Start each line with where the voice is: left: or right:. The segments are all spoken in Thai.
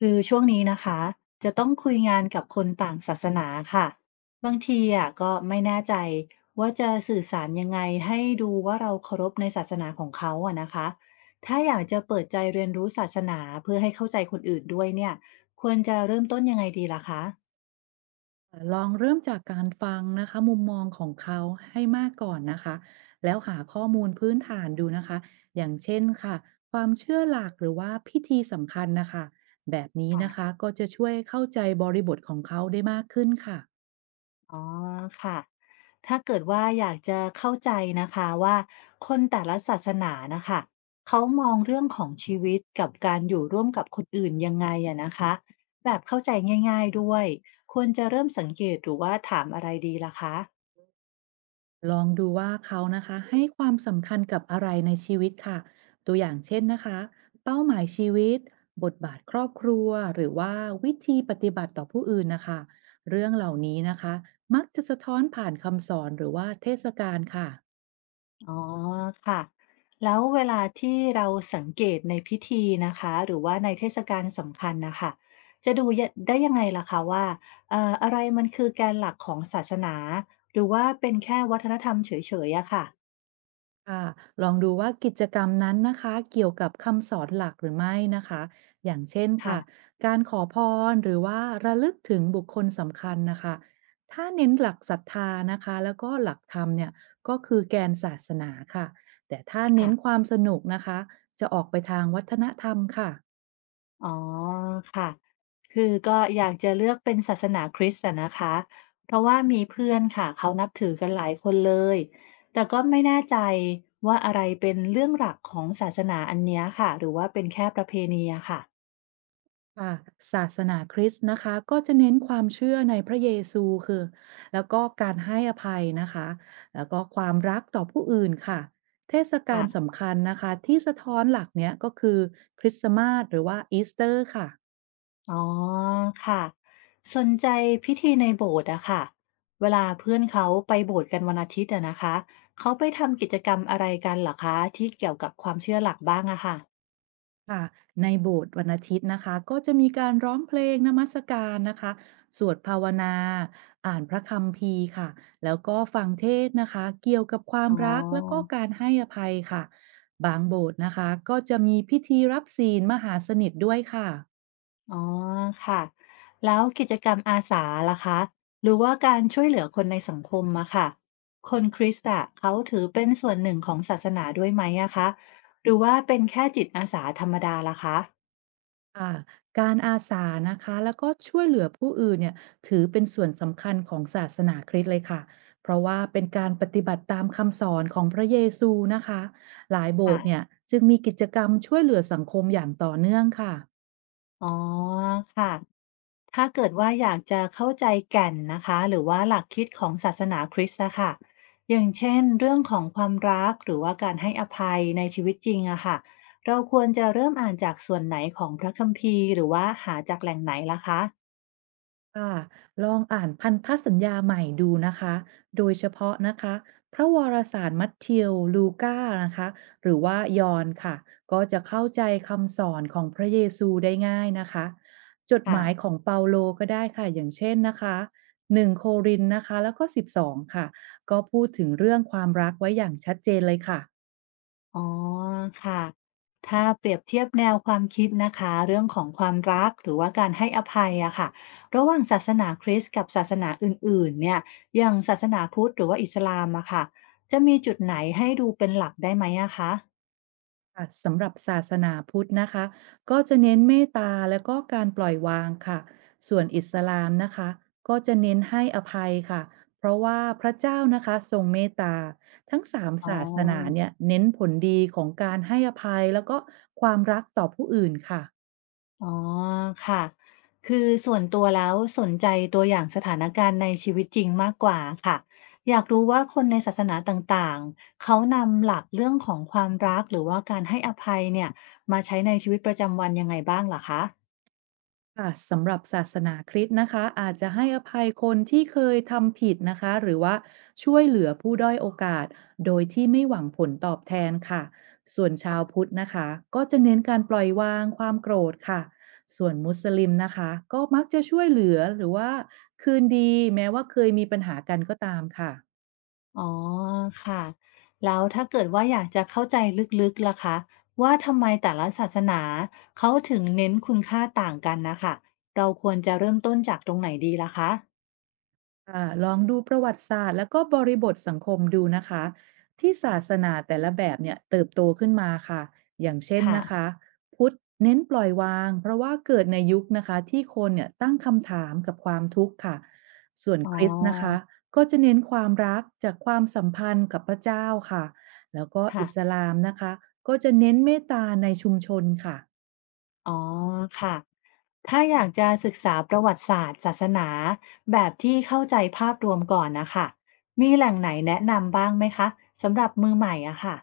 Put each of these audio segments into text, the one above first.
left: คือช่วงนี้นะคะจะต้องคุยงานกับคนต่างศาสนาค่ะบางทีอ่ะก็ไม่แน่ใจว่าจะสื่อสารยังไงให้ดูว่าเราเคารพในศาสนาของเขาอะนะคะถ้าอยากจะเปิดใจเรียนรู้ศาสนาเพื่อให้เข้าใจคนอื่นด้วยเนี่ยควรจะเริ่มต้นยังไงดีล่ะคะ
right: ลองเริ่มจากการฟังนะคะมุมมองของเขาให้มากก่อนนะคะแล้วหาข้อมูลพื้นฐานดูนะคะอย่างเช่นค่ะความเชื่อหลักหรือว่าพิธีสำคัญนะคะแบบนี้
left: ค่ะ
right: นะคะก็จะช่วยเข้าใจบริบทของเขาได้มากขึ้นค่ะ
left: อ๋อค่ะ ถ้าเกิดว่าอยากจะเข้าใจนะคะว่าคนแต่ละศาสนานะคะเขามองเรื่องของชีวิตกับการอยู่ร่วมกับคนอื่นยังไงอะนะคะแบบเข้าใจง่ายๆด้วยควรจะเริ่มสังเกตหรือว่าถามอะไรดีล่ะคะ
right: ลองดูว่าเขานะคะให้ความสำคัญกับอะไรในชีวิตค่ะตัวอย่างเช่นนะคะเป้าหมายชีวิตบทบาทครอบครัวหรือว่าวิธีปฏิบัติต่อผู้อื่นนะคะเรื่องเหล่านี้นะคะมักจะสะท้อนผ่านคำสอนหรือว่าเทศกาลค่ะ
left: อ๋อค่ะแล้วเวลาที่เราสังเกตในพิธีนะคะหรือว่าในเทศกาลสำคัญนะคะจะดูยะได้ยังไงล่ะคะว่าอะไรมันคือแกนหลักของศาสนาหรือว่าเป็นแค่วัฒนธรรมเฉยๆอะค่ะ
right: ค่ะลองดูว่ากิจกรรมนั้นนะคะเกี่ยวกับคำสอนหลักหรือไม่นะคะอย่างเช่น
left: ค่ะ
right: ค่ะการขอพรหรือว่าระลึกถึงบุคคลสำคัญนะคะถ้าเน้นหลักศรัทธานะคะแล้วก็หลักธรรมเนี่ยก็คือแกนศาสนาค่ะแต่ถ้าเน้
left: ค่ะ
right: นความสนุกนะคะจะออกไปทางวัฒนธรรมค่ะ
left: อ๋อค่ะคือก็อยากจะเลือกเป็นศาสนาคริสต์อะนะคะเพราะว่ามีเพื่อนค่ะเขานับถือกันหลายคนเลยแต่ก็ไม่แน่ใจว่าอะไรเป็นเรื่องหลักของศาสนาอันเนี้ยค่ะหรือว่าเป็นแค่ประเพณีอะค่ะ
right: ค่ะศาสนาคริสต์นะคะก็จะเน้นความเชื่อในพระเยซูคือแล้วก็การให้อภัยนะคะแล้วก็ความรักต่อผู้อื่นค่ะเทศกา
left: ค่ะ
right: ลสำคัญนะคะที่สะท้อนหลักเนี้ยก็คือคริสต์มาสหรือว่าอีสเตอร์ค่ะ
left: อ๋อค่ะสนใจพิธีในโบสถ์อะค่ะเวลาเพื่อนเขาไปโบสถ์กันวันอาทิตย์อะนะคะเขาไปทำกิจกรรมอะไรกันเหรอคะที่เกี่ยวกับความเชื่อหลักบ้างอะค่ะ
right: ค่ะในโบสถ์วันอาทิตย์นะคะก็จะมีการร้องเพลงนมัสการนะคะสวดภาวนาอ่านพระคัมภีร์ค่ะแล้วก็ฟังเทศน์นะคะเกี่ยวกับความ
left: อ๋อ
right: รักแล้วก็การให้อภัยค่ะบางโบสถ์นะคะก็จะมีพิธีรับศีลมหาสนิทด้วยค่ะ
left: อ๋อค่ะแล้วกิจกรรมอาสาล่ะคะหรือว่าการช่วยเหลือคนในสังคมอะค่ะคนคริสต์อะเขาถือเป็นส่วนหนึ่งของศาสนาด้วยไหมอะคะหรือว่าเป็นแค่จิตอาสาธรรมดาล่ะคะ
right: ค่ะการอาสานะคะแล้วก็ช่วยเหลือผู้อื่นเนี่ยถือเป็นส่วนสำคัญของศาสนาคริสต์เลยค่ะเพราะว่าเป็นการปฏิบัติตามคำสอนของพระเยซูนะคะหลายโบสถ์เนี่ย
left: ค่ะ
right: จึงมีกิจกรรมช่วยเหลือสังคมอย่างต่อเนื่องค่ะ
left: อ๋อค่ะ ถ้าเกิดว่าอยากจะเข้าใจแก่นนะคะหรือว่าหลักคิดของศาสนาคริสต์อะค่ะอย่างเช่นเรื่องของความรักหรือว่าการให้อภัยในชีวิตจริงอะค่ะเราควรจะเริ่มอ่านจากส่วนไหนของพระคัมภีร์หรือว่าหาจากแหล่งไหนล่ะคะ
right: ค่ะลองอ่านพันธสัญญาใหม่ดูนะคะ โดยเฉพาะนะคะพระวารสารมัทธิวลูกานะคะหรือว่ายอห์นค่ะก็จะเข้าใจคำสอนของพระเยซูได้ง่ายนะคะจดห
left: ค่ะ
right: มายของเปาโลก็ได้ค่ะอย่างเช่นนะคะ1โครินธ์นะคะแล้วก็12ค่ะก็พูดถึงเรื่องความรักไว้อย่างชัดเจนเลยค่ะ
left: อ๋อค่ะ ถ้าเปรียบเทียบแนวความคิดนะคะเรื่องของความรักหรือว่าการให้อภัยอะค่ะระหว่างศาสนาคริสต์กับศาสนาอื่นๆเนี่ยอย่างศาสนาพุทธหรือว่าอิสลามอะค่ะจะมีจุดไหนให้ดูเป็นหลักได้ไหมอะคะ
right: ค่ะสำหรับศาสนาพุทธนะคะก็จะเน้นเมตตาและก็การปล่อยวางค่ะส่วนอิสลามนะคะก็จะเน้นให้อภัยค่ะเพราะว่าพระเจ้านะคะทรงเมตตาทั้งสาม
left: อ๋อ
right: ศาสนาเนี่ยเน้นผลดีของการให้อภัยแล้วก็ความรักต่อผู้อื่นค่ะ
left: อ๋อค่ะคือส่วนตัวแล้วสนใจตัวอย่างสถานการณ์ในชีวิตจริงมากกว่าค่ะอยากรู้ว่าคนในศาสนาต่างๆ เขานำหลักเรื่องของความรักหรือว่าการให้อภัยเนี่ยมาใช้ในชีวิตประจำวันยังไงบ้างเหรอคะ
right: ค่ะสำหรับศาสนาคริสต์นะคะอาจจะให้อภัยคนที่เคยทำผิดนะคะหรือว่าช่วยเหลือผู้ด้อยโอกาสโดยที่ไม่หวังผลตอบแทนค่ะส่วนชาวพุทธนะคะก็จะเน้นการปล่อยวางความโกรธค่ะส่วนมุสลิมนะคะก็มักจะช่วยเหลือหรือว่าคืนดีแม้ว่าเคยมีปัญหากันก็ตามค่ะ
left: อ๋อค่ะแล้วถ้าเกิดว่าอยากจะเข้าใจลึกๆล่ะคะว่าทำไมแต่ละศาสนาเขาถึงเน้นคุณค่าต่างกันนะค่ะ เราควรจะเริ่มต้นจากตรงไหนดีล่ะคะ
right: ค่ะลองดูประวัติศาสตร์แล้วก็บริบทสังคมดูนะคะที่ศาสนาแต่ละแบบเนี่ยเติบโตขึ้นมาค่ะอย่างเช่น
left: ค่ะ
right: นะคะพุทธเน้นปล่อยวางเพราะว่าเกิดในยุคนะคะที่คนเนี่ยตั้งคำถามกับความทุกข์ค่ะส่วน
left: อ๋อ
right: คริสต์นะคะก็จะเน้นความรักจากความสัมพันธ์กับพระเจ้าค่ะแล้วก็
left: ค่ะ
right: อิสลามนะคะก็จะเน้นเมตตาในชุมชนค่ะ
left: อ๋อค่ะถ้าอยากจะศึกษาประวัติศาสตร์ศาสนาแบบที่เข้าใจภาพรวมก่อนนะคะมีแหล่งไหนแนะนำบ้างไหมคะสำหรับมือใหม่อะค่ะ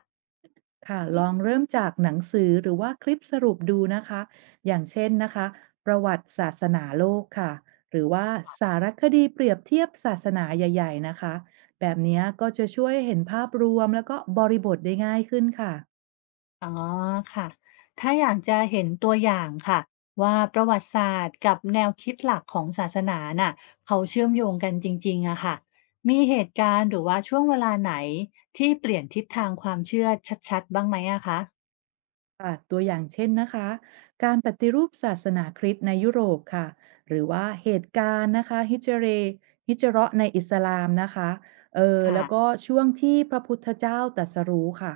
right: ค่ะลองเริ่มจากหนังสือหรือว่าคลิปสรุปดูนะคะอย่างเช่นนะคะประวัติศาสนาโลกค่ะหรือว่าสารคดีเปรียบเทียบศาสนาใหญ่ๆนะคะแบบเนี้ยก็จะช่วยเห็นภาพรวมแล้วก็บริบทได้ง่ายขึ้นค่ะ
left: อ๋อค่ะถ้าอยากจะเห็นตัวอย่างค่ะว่าประวัติศาสตร์กับแนวคิดหลักของศาสนาน่ะเขาเชื่อมโยงกันจริงๆอะค่ะมีเหตุการณ์หรือว่าช่วงเวลาไหนที่เปลี่ยนทิศทางความเชื่อชัดๆบ้างไหมอะคะ
right: ค่ะตัวอย่างเช่นนะคะการปฏิรูปศาสนาคริสต์ในยุโรปค่ะหรือว่าเหตุการณ์นะคะฮิจเราะห์ในอิสลามนะคะแล้วก็
left: ค่ะ
right: ช่วงที่พระพุทธเจ้าตรัสรู้ค่ะ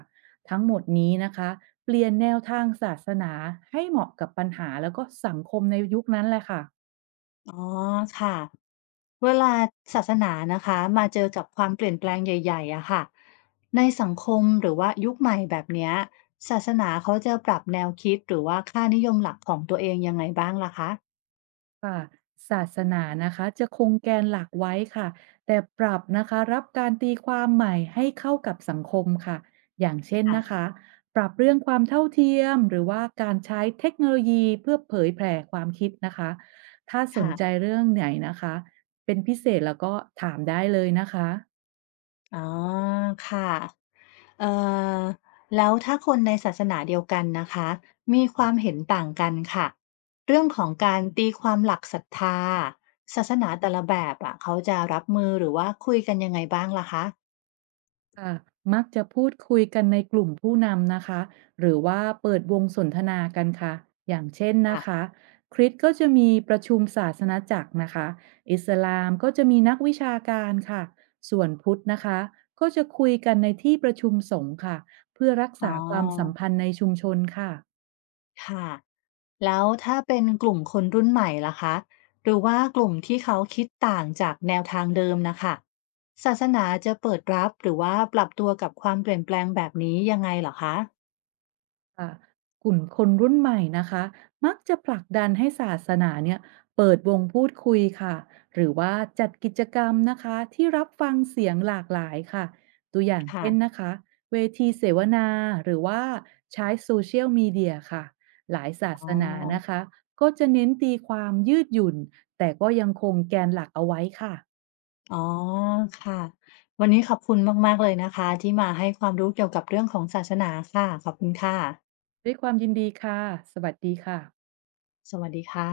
right: ทั้งหมดนี้นะคะเปลี่ยนแนวทางศาสนาให้เหมาะกับปัญหาแล้วก็สังคมในยุคนั้นแหละค่ะ
left: อ๋อค่ะ เวลาศาสนานะคะมาเจอกับความเปลี่ยนแปลงใหญ่ๆอะค่ะในสังคมหรือว่ายุคใหม่แบบเนี้ยศาสนาเขาจะปรับแนวคิดหรือว่าค่านิยมหลักของตัวเองยังไงบ้างล่ะคะ
right: ค่ะศาสนานะคะจะคงแกนหลักไว้ค่ะแต่ปรับนะคะรับการตีความใหม่ให้เข้ากับสังคมค่ะอย่างเช่นนะ
left: ค่ะ
right: คะปรับเรื่องความเท่าเทียมหรือว่าการใช้เทคโนโลยีเพื่อเผยแผ่ความคิดนะคะถ้าสนใจ
left: ค่ะ
right: เรื่องไหนนะคะเป็นพิเศษแล้วก็ถามได้เลยนะคะ
left: อ๋อค่ะเอ่อแล้วถ้าคนในศาสนาเดียวกันนะคะมีความเห็นต่างกันค่ะเรื่องของการตีความหลักศรัทธาศาสนาแต่ละแบบอะเขาจะรับมือหรือว่าคุยกันยังไงบ้างล่ะคะ
right: ค่ะมักจะพูดคุยกันในกลุ่มผู้นำนะคะหรือว่าเปิดวงสนทนากันค่ะอย่างเช่นนะ
left: ค่ะ
right: คะคริสต์ก็จะมีประชุมศาสนจักรนะคะอิสลามก็จะมีนักวิชาการค่ะส่วนพุทธนะคะก็จะคุยกันในที่ประชุมสงฆ์ค่ะเพื่อรัก
left: อ๋อ
right: ษาความสัมพันธ์ในชุมชนค่ะ
left: ค่ะแล้วถ้าเป็นกลุ่มคนรุ่นใหม่ล่ะคะหรือว่ากลุ่มที่เขาคิดต่างจากแนวทางเดิมนะคะศาสนาจะเปิดรับหรือว่าปรับตัวกับความเปลี่ยนแปลงแบบนี้ยังไงเหรอคะ
right: ค่ะกลุ่มคนรุ่นใหม่นะคะมักจะผลักดันให้ศาสนาเนี่ยเปิดวงพูดคุยค่ะหรือว่าจัดกิจกรรมนะคะที่รับฟังเสียงหลากหลายค่ะตัวอย่างเช่น
left: ค่ะ
right: นะคะเวทีเสวนาหรือว่าใช้โซเชียลมีเดียค่ะหลายศา
left: อ๋
right: ส
left: อ
right: นานะคะก็จะเน้นตีความยืดหยุ่นแต่ก็ยังคงแกนหลักเอาไว้ค่ะ
left: อ๋อค่ะวันนี้ขอบคุณมากๆเลยนะคะที่มาให้ความรู้เกี่ยวกับเรื่องของศาสนาค่ะขอบคุณค่ะ
right: ด้วยความยินดีค่ะสวัสดีค่ะ
left: สวัสดีค่ะ